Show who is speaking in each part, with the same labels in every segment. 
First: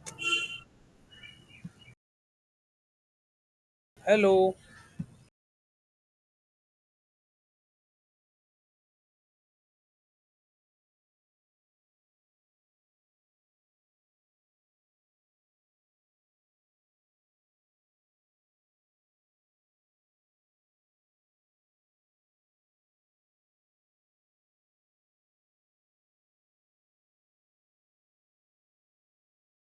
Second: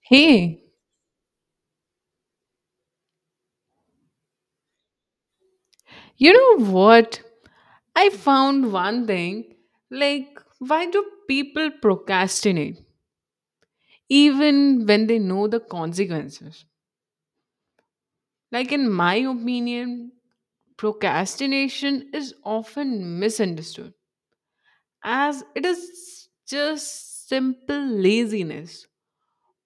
Speaker 1: Hey,
Speaker 2: Hello.
Speaker 1: you know what? I found one thing. Like, why do people procrastinate even when they know the consequences? Like, in my opinion, procrastination is often misunderstood as it is just simple laziness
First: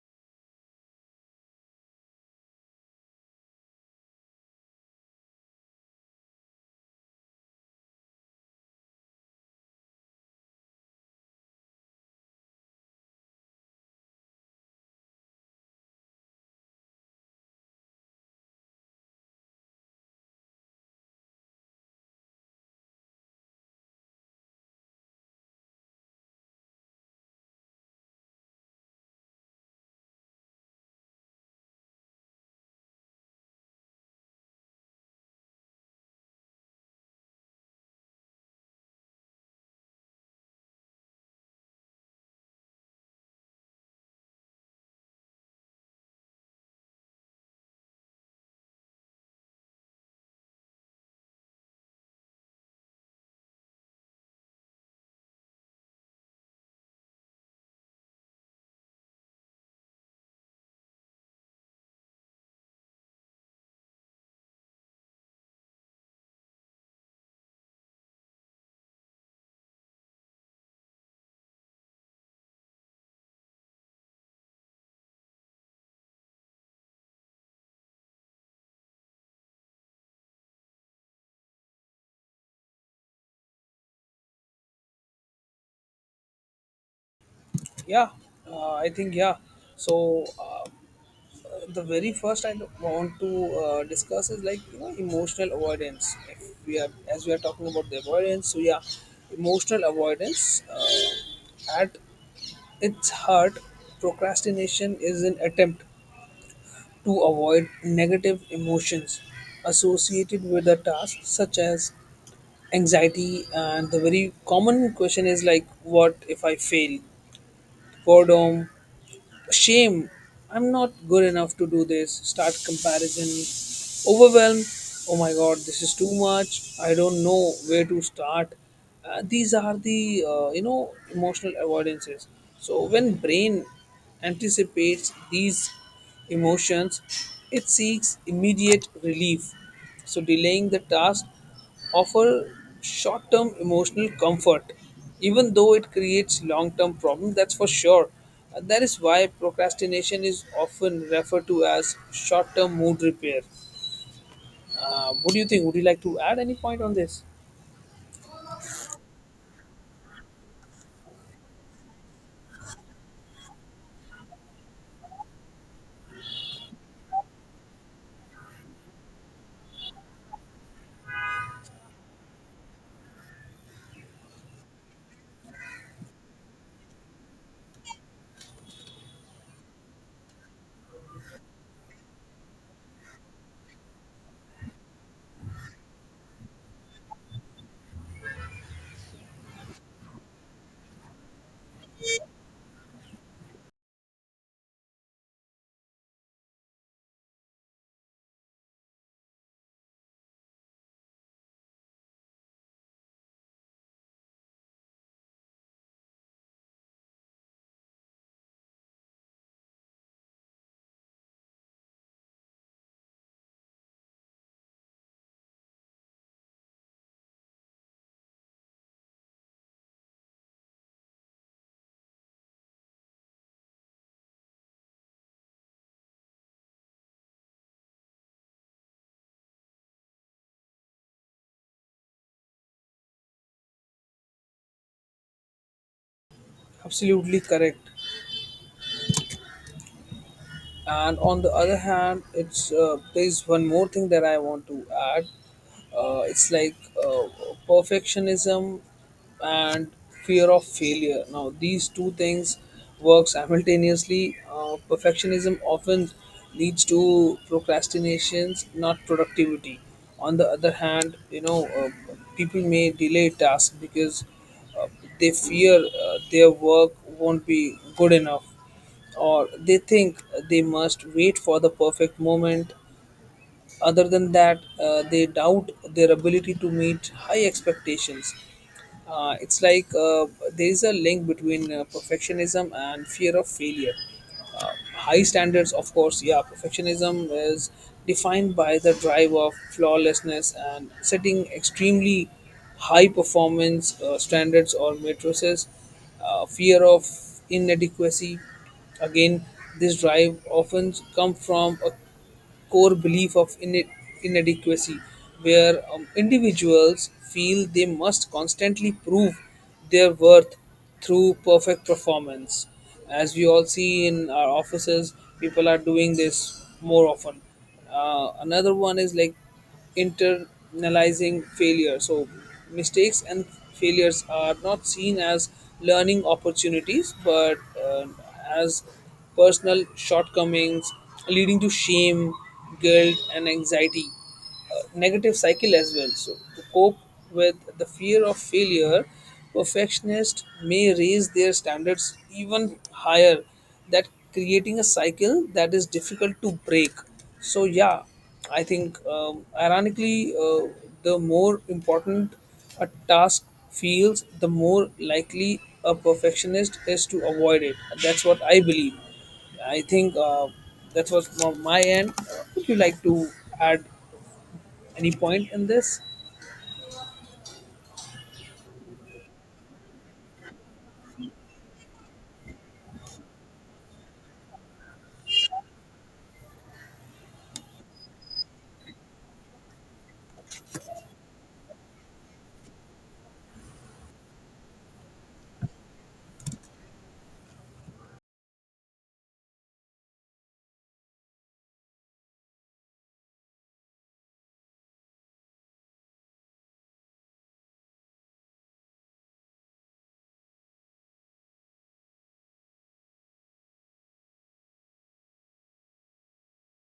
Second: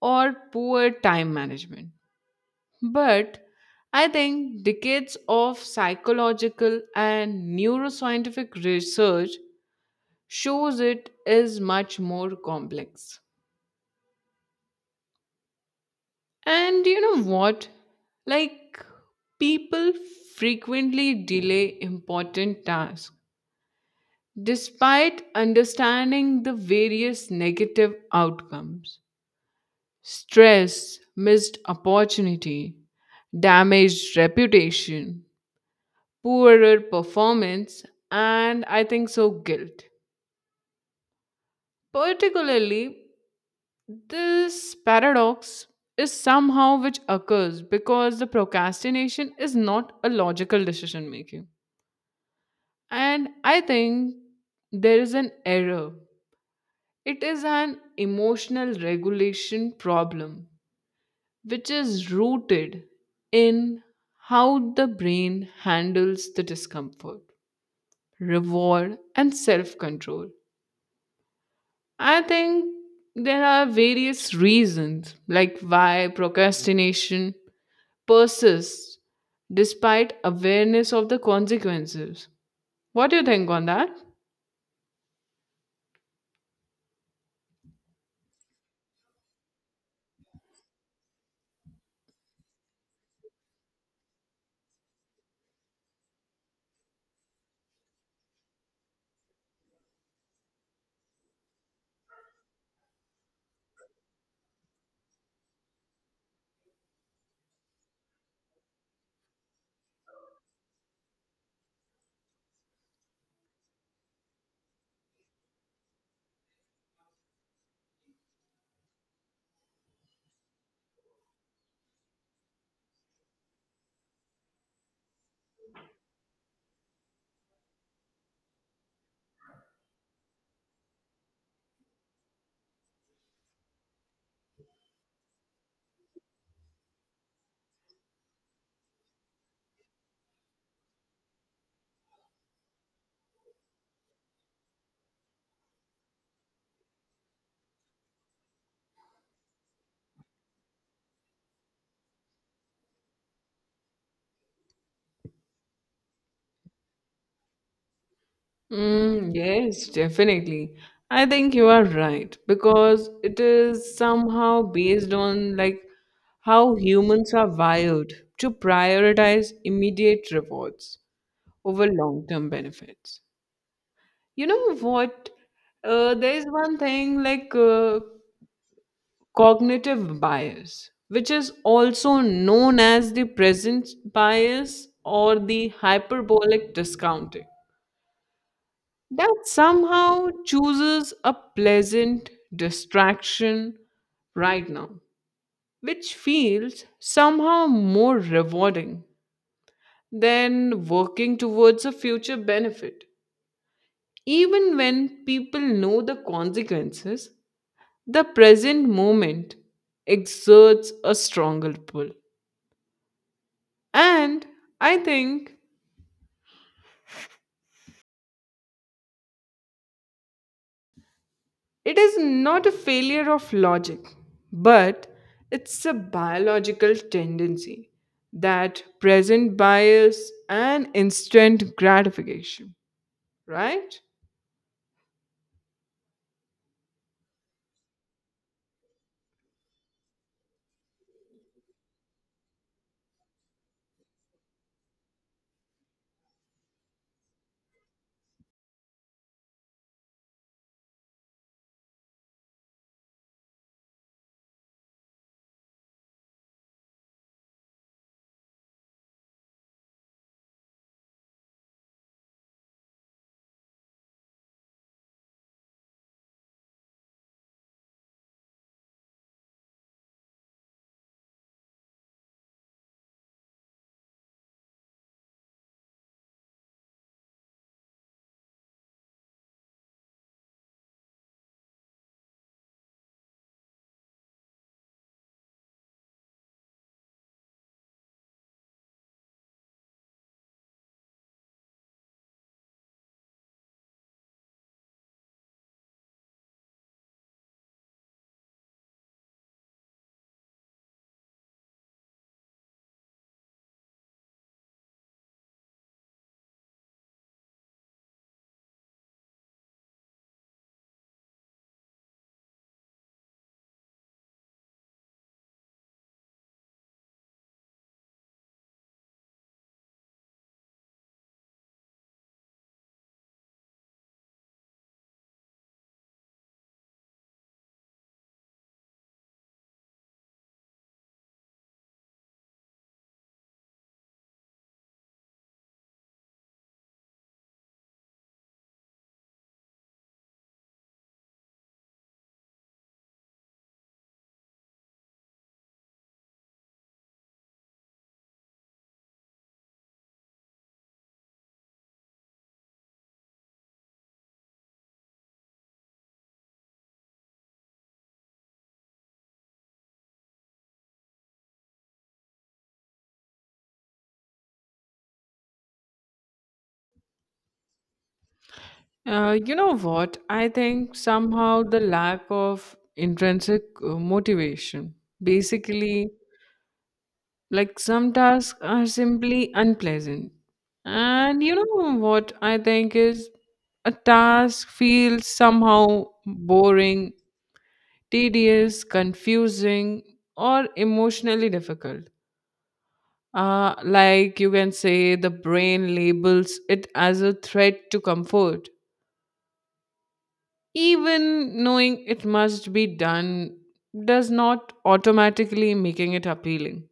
Speaker 1: or poor time management. But I think decades of psychological and neuroscientific research shows it is much more complex. And you know what? Like, people frequently delay important tasks despite understanding the various negative outcomes: stress, missed opportunity, damaged reputation, poorer performance, and I think so, guilt. Particularly, this paradox is somehow which occurs because the procrastination is not a logical decision making. And I think there is an error. It is an emotional regulation problem which is rooted in how the brain handles the discomfort, reward, and self control. I think there are various reasons like why procrastination persists despite awareness of the consequences. What do you think on that?
Speaker 2: Yeah, I think yeah. So the very first I want to discuss is like emotional avoidance. If we are as we are talking about the avoidance, so yeah, emotional avoidance at its heart, procrastination is an attempt to avoid negative emotions associated with a task, such as anxiety. And the very common question is like, what if I fail? Boredom, shame, I'm not good enough to do this, start comparison, overwhelm, oh my god, this is too much, I don't know where to start. These are the emotional avoidances. So when brain anticipates these emotions, it seeks immediate relief. So delaying the task offer short term emotional comfort, even though it creates long term problems, that's for sure. And that is why procrastination is often referred to as short term mood repair. What do you think? Would you like to add any point on this?
Speaker 1: Mm, yes, definitely. I think you are right because it is somehow based on like how humans are wired to prioritize immediate rewards over long-term benefits. You know what? There is one thing like cognitive bias, which is also known as the presence bias or the hyperbolic discounting, that somehow chooses a pleasant distraction right now, which feels somehow more rewarding than working towards a future benefit. Even when people know the consequences, the present moment exerts a stronger pull. And I think it is not a failure of logic, but it's a biological tendency that present bias and instant gratification, right?
Speaker 2: Absolutely correct. And on the other hand it's there's one more thing that I want to add. It's like uh, perfectionism and fear of failure. Now these two things work simultaneously. Perfectionism often leads to procrastinations not productivity. On the other hand, people may delay tasks because uh, they fear their work won't be good enough, or they think they must wait for the perfect moment. Other than that, they doubt their ability to meet high expectations. It's like there is a link between perfectionism and fear of failure. High standards, of course, yeah, perfectionism is defined by the drive of flawlessness and setting extremely high performance standards or matrices, fear of inadequacy. Again, this drive often come from a core belief of inadequacy, where individuals feel they must constantly prove their worth through perfect performance. As we all see in our offices, people are doing this more often. Another one is like internalizing failure. So, mistakes and failures are not seen as learning opportunities but as personal shortcomings, leading to shame, guilt, and anxiety. Negative cycle as well. So, to cope with the fear of failure, perfectionists may raise their standards even higher, that creating a cycle that is difficult to break. So, yeah, I think, ironically, the more important a task feels, the more likely a perfectionist is to avoid it. That's what I believe. I think that was from my end. Would you like to add any point in this?
Speaker 1: You know what? I think somehow the lack of intrinsic motivation. Basically, like some tasks are simply unpleasant. And you know what I think is a task feels somehow boring, tedious, confusing, or emotionally difficult. Like you can say, the brain labels it as a threat to comfort. Even knowing it must be done does not automatically making it appealing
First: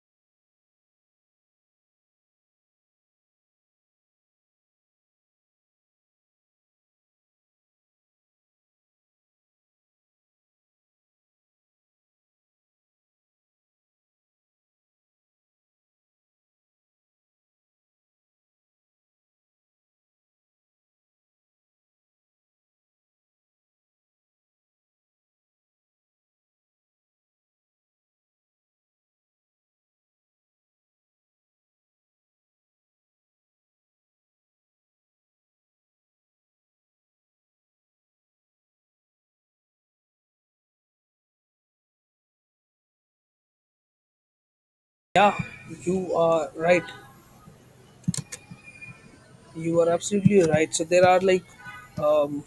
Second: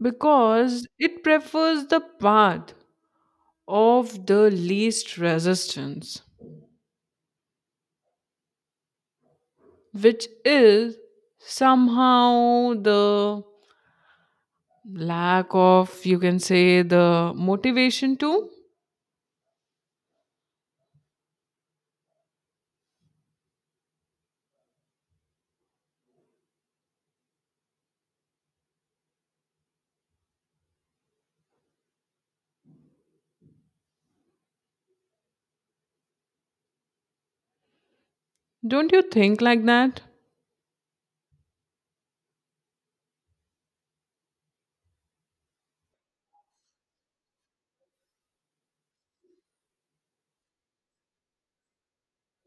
Speaker 1: because it prefers the path of the least resistance, which is somehow the lack of, you can say, the motivation too. Don't you think like that?
Speaker 2: Yeah, you are right. You are absolutely right. So there are like um,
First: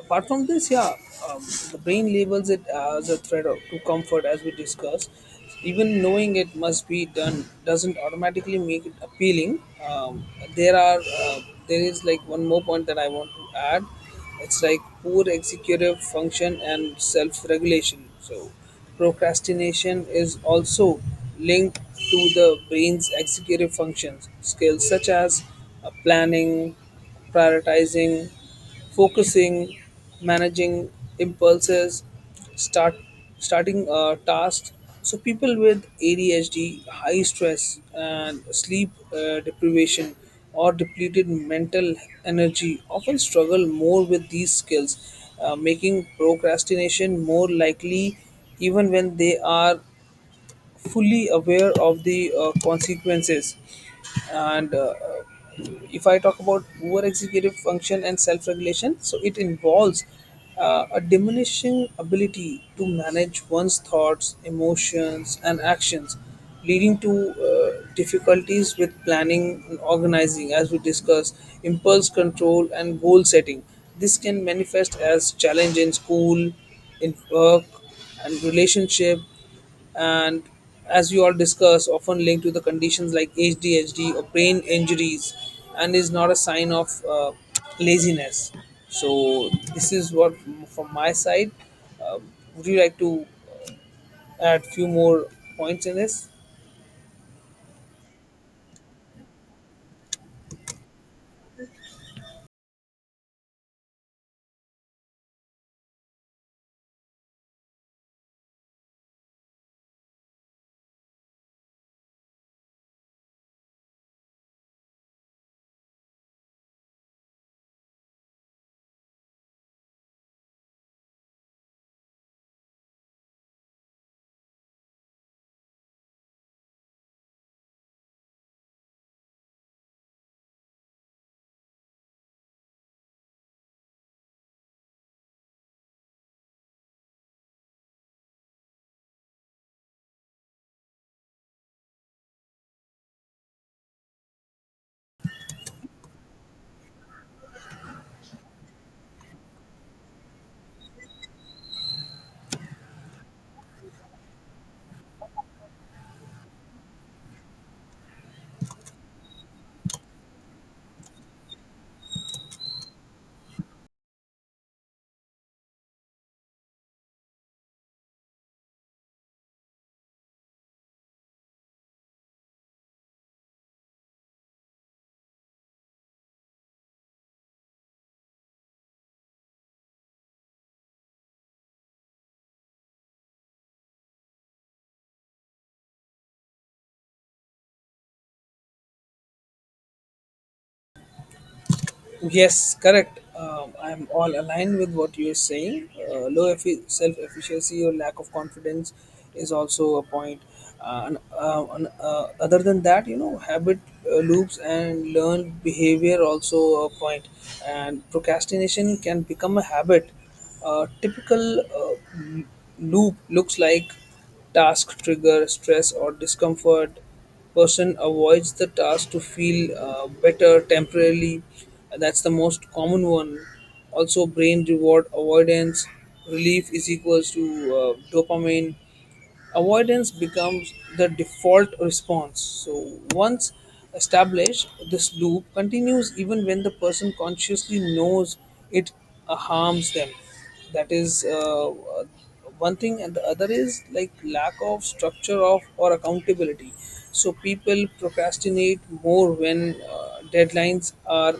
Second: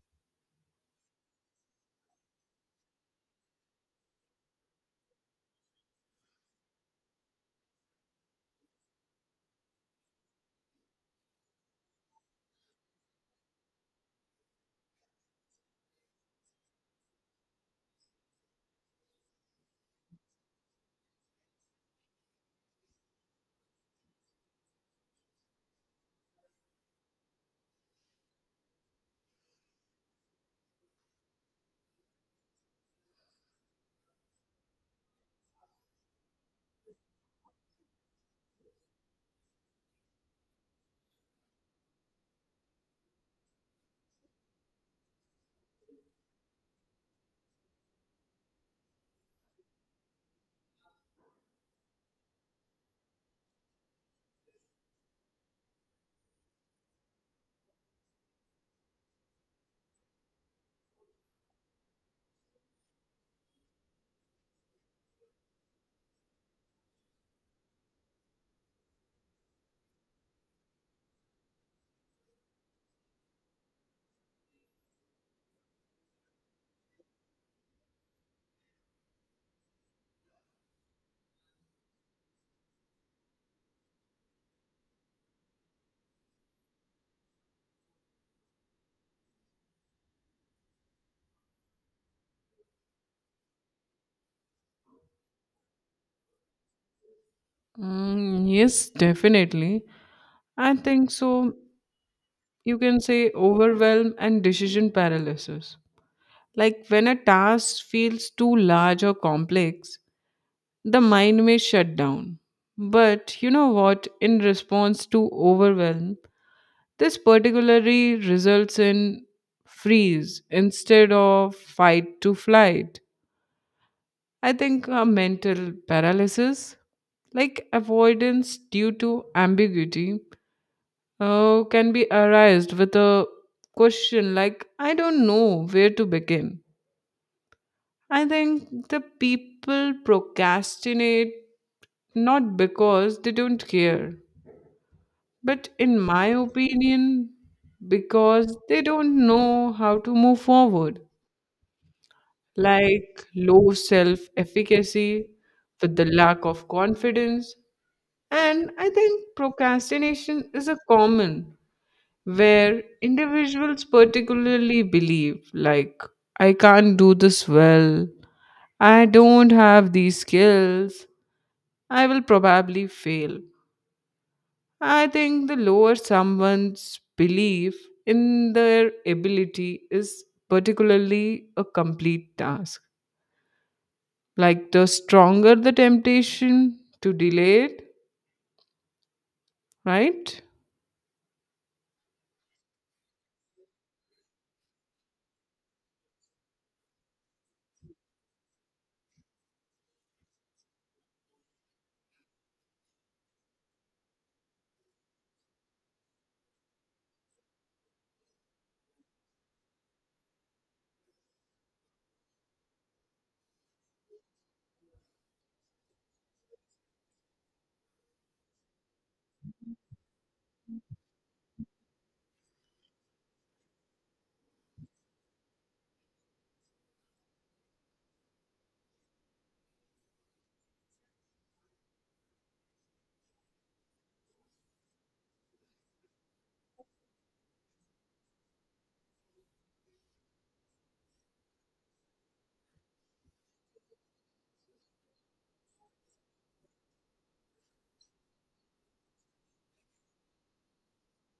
Speaker 2: apart from this, yeah, um, the brain labels it as a threat to comfort, as we discussed. Even knowing it must be done doesn't automatically make it appealing. Um, there are uh, there is like one more point that I want to add. It's like poor executive function and self-regulation. So procrastination is also linked to the brain's executive functions skills such as planning, prioritizing, focusing, managing impulses, start starting tasks. So people with ADHD, high stress, and sleep deprivation or depleted mental energy often struggle more with these skills, making procrastination more likely even when they are fully aware of the consequences. And if I talk about poor executive function and self-regulation, so it involves a diminishing ability to manage one's thoughts, emotions, and actions, leading to difficulties with planning and organizing, as we discussed, impulse control and goal setting. This can manifest as challenge in school, in work, and relationship. And as you all discuss, often linked to the conditions like ADHD or brain injuries, and is not a sign of laziness. So this is what from my side. uh, would you like to add few more points in this?
Speaker 1: Mm, yes, definitely. I think so. You can say overwhelm and decision paralysis. Like when a task feels too large or complex, the mind may shut down. But you know what? In response to overwhelm, this particularly results in freeze instead of fight to flight. I think a mental paralysis, like avoidance due to ambiguity, can be arised with a question like, I don't know where to begin. I think the people procrastinate not because they don't care, but in my opinion, because they don't know how to move forward, like low self efficacy with the lack of confidence. And I think procrastination is a common where individuals particularly believe, like, I can't do this well, I don't have these skills, I will probably fail. I think the lower someone's belief in their ability is particularly a complete task. Like the stronger the temptation to delay it, right?
Speaker 2: Yes, correct. I'm all aligned with what you're saying. Low self efficiency or lack of confidence is also a point. And other than that, habit loops and learned behavior also a point. And procrastination can become a habit. A typical loop looks like task trigger, stress, or discomfort. Person avoids the task to feel better temporarily. That's the most common one. Also brain reward avoidance, relief is equals to dopamine, avoidance becomes the default response. So once established, this loop continues even when the person consciously knows it harms them. That is one thing. And the other is like lack of structure of or accountability. So people procrastinate more when deadlines are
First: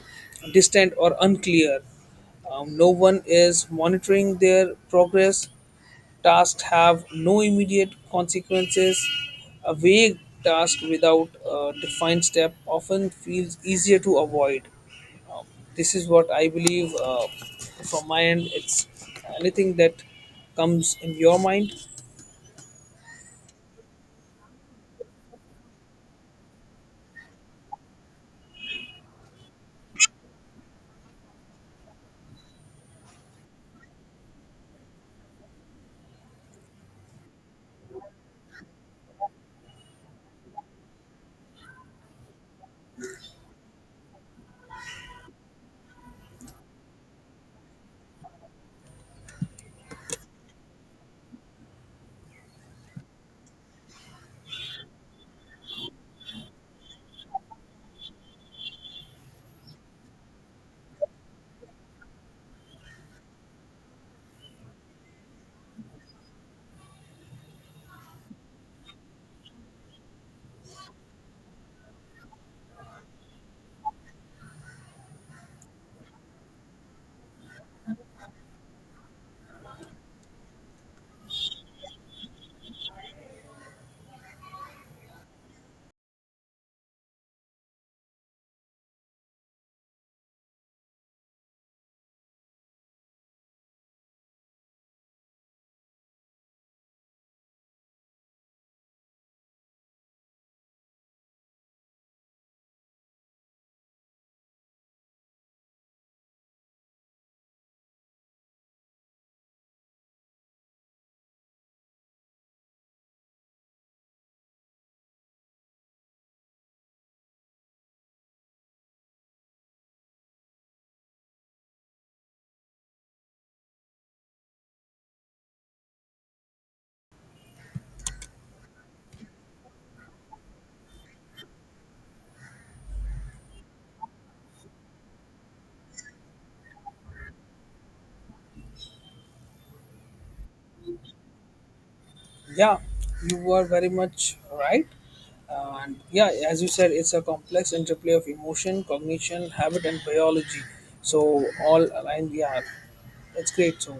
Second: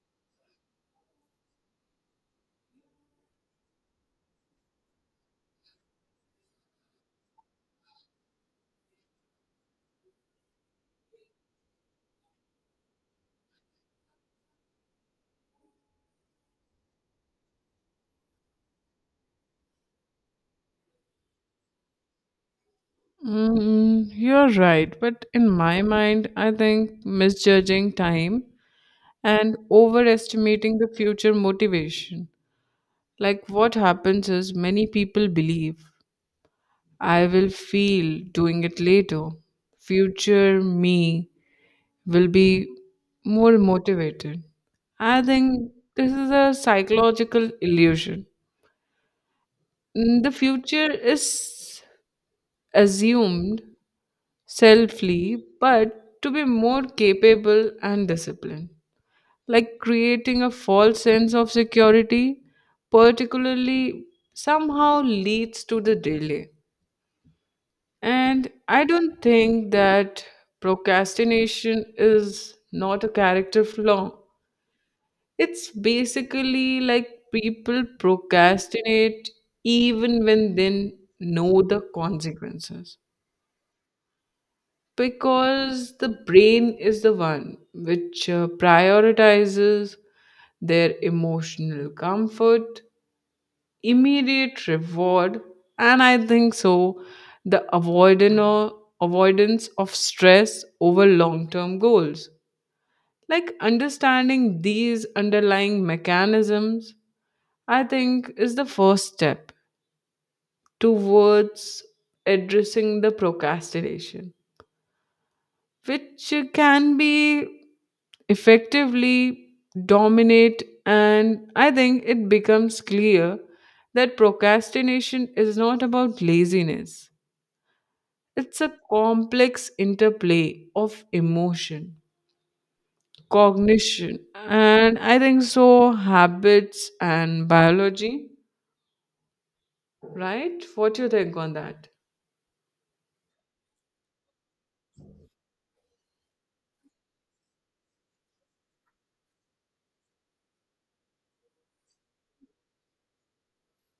Speaker 2: distant or unclear, no one is monitoring their progress, tasks have no immediate consequences. A vague task without a defined step often feels easier to avoid. This is what I believe, from my end. It's anything that comes in your mind.
Speaker 1: Mm, you're right. But in my mind, I think misjudging time and overestimating the future motivation. Like what happens is many people believe I will feel doing it later. Future me will be more motivated. I think this is a psychological illusion. Mm, the future is assumed selfly, but to be more capable and disciplined, like creating a false sense of security, particularly somehow leads to the delay. And I don't think that procrastination is not a character flaw. It's basically like people procrastinate even when they know the consequences because the brain is the one which prioritizes their emotional comfort, immediate reward, and I think so the avoidant avoidance of stress over long term goals. Like understanding these underlying mechanisms I think is the first step towards addressing the procrastination, which can be effectively dominate. And I think it becomes clear that procrastination is not about laziness. It's a complex interplay of emotion, cognition, and I think so habits and biology, right? What do you think on that?
Speaker 2: Yeah, you are very much right. And yeah, as you said, it's a complex interplay of emotion, cognition, habit, and biology. So all aligned. Yeah, it's great. So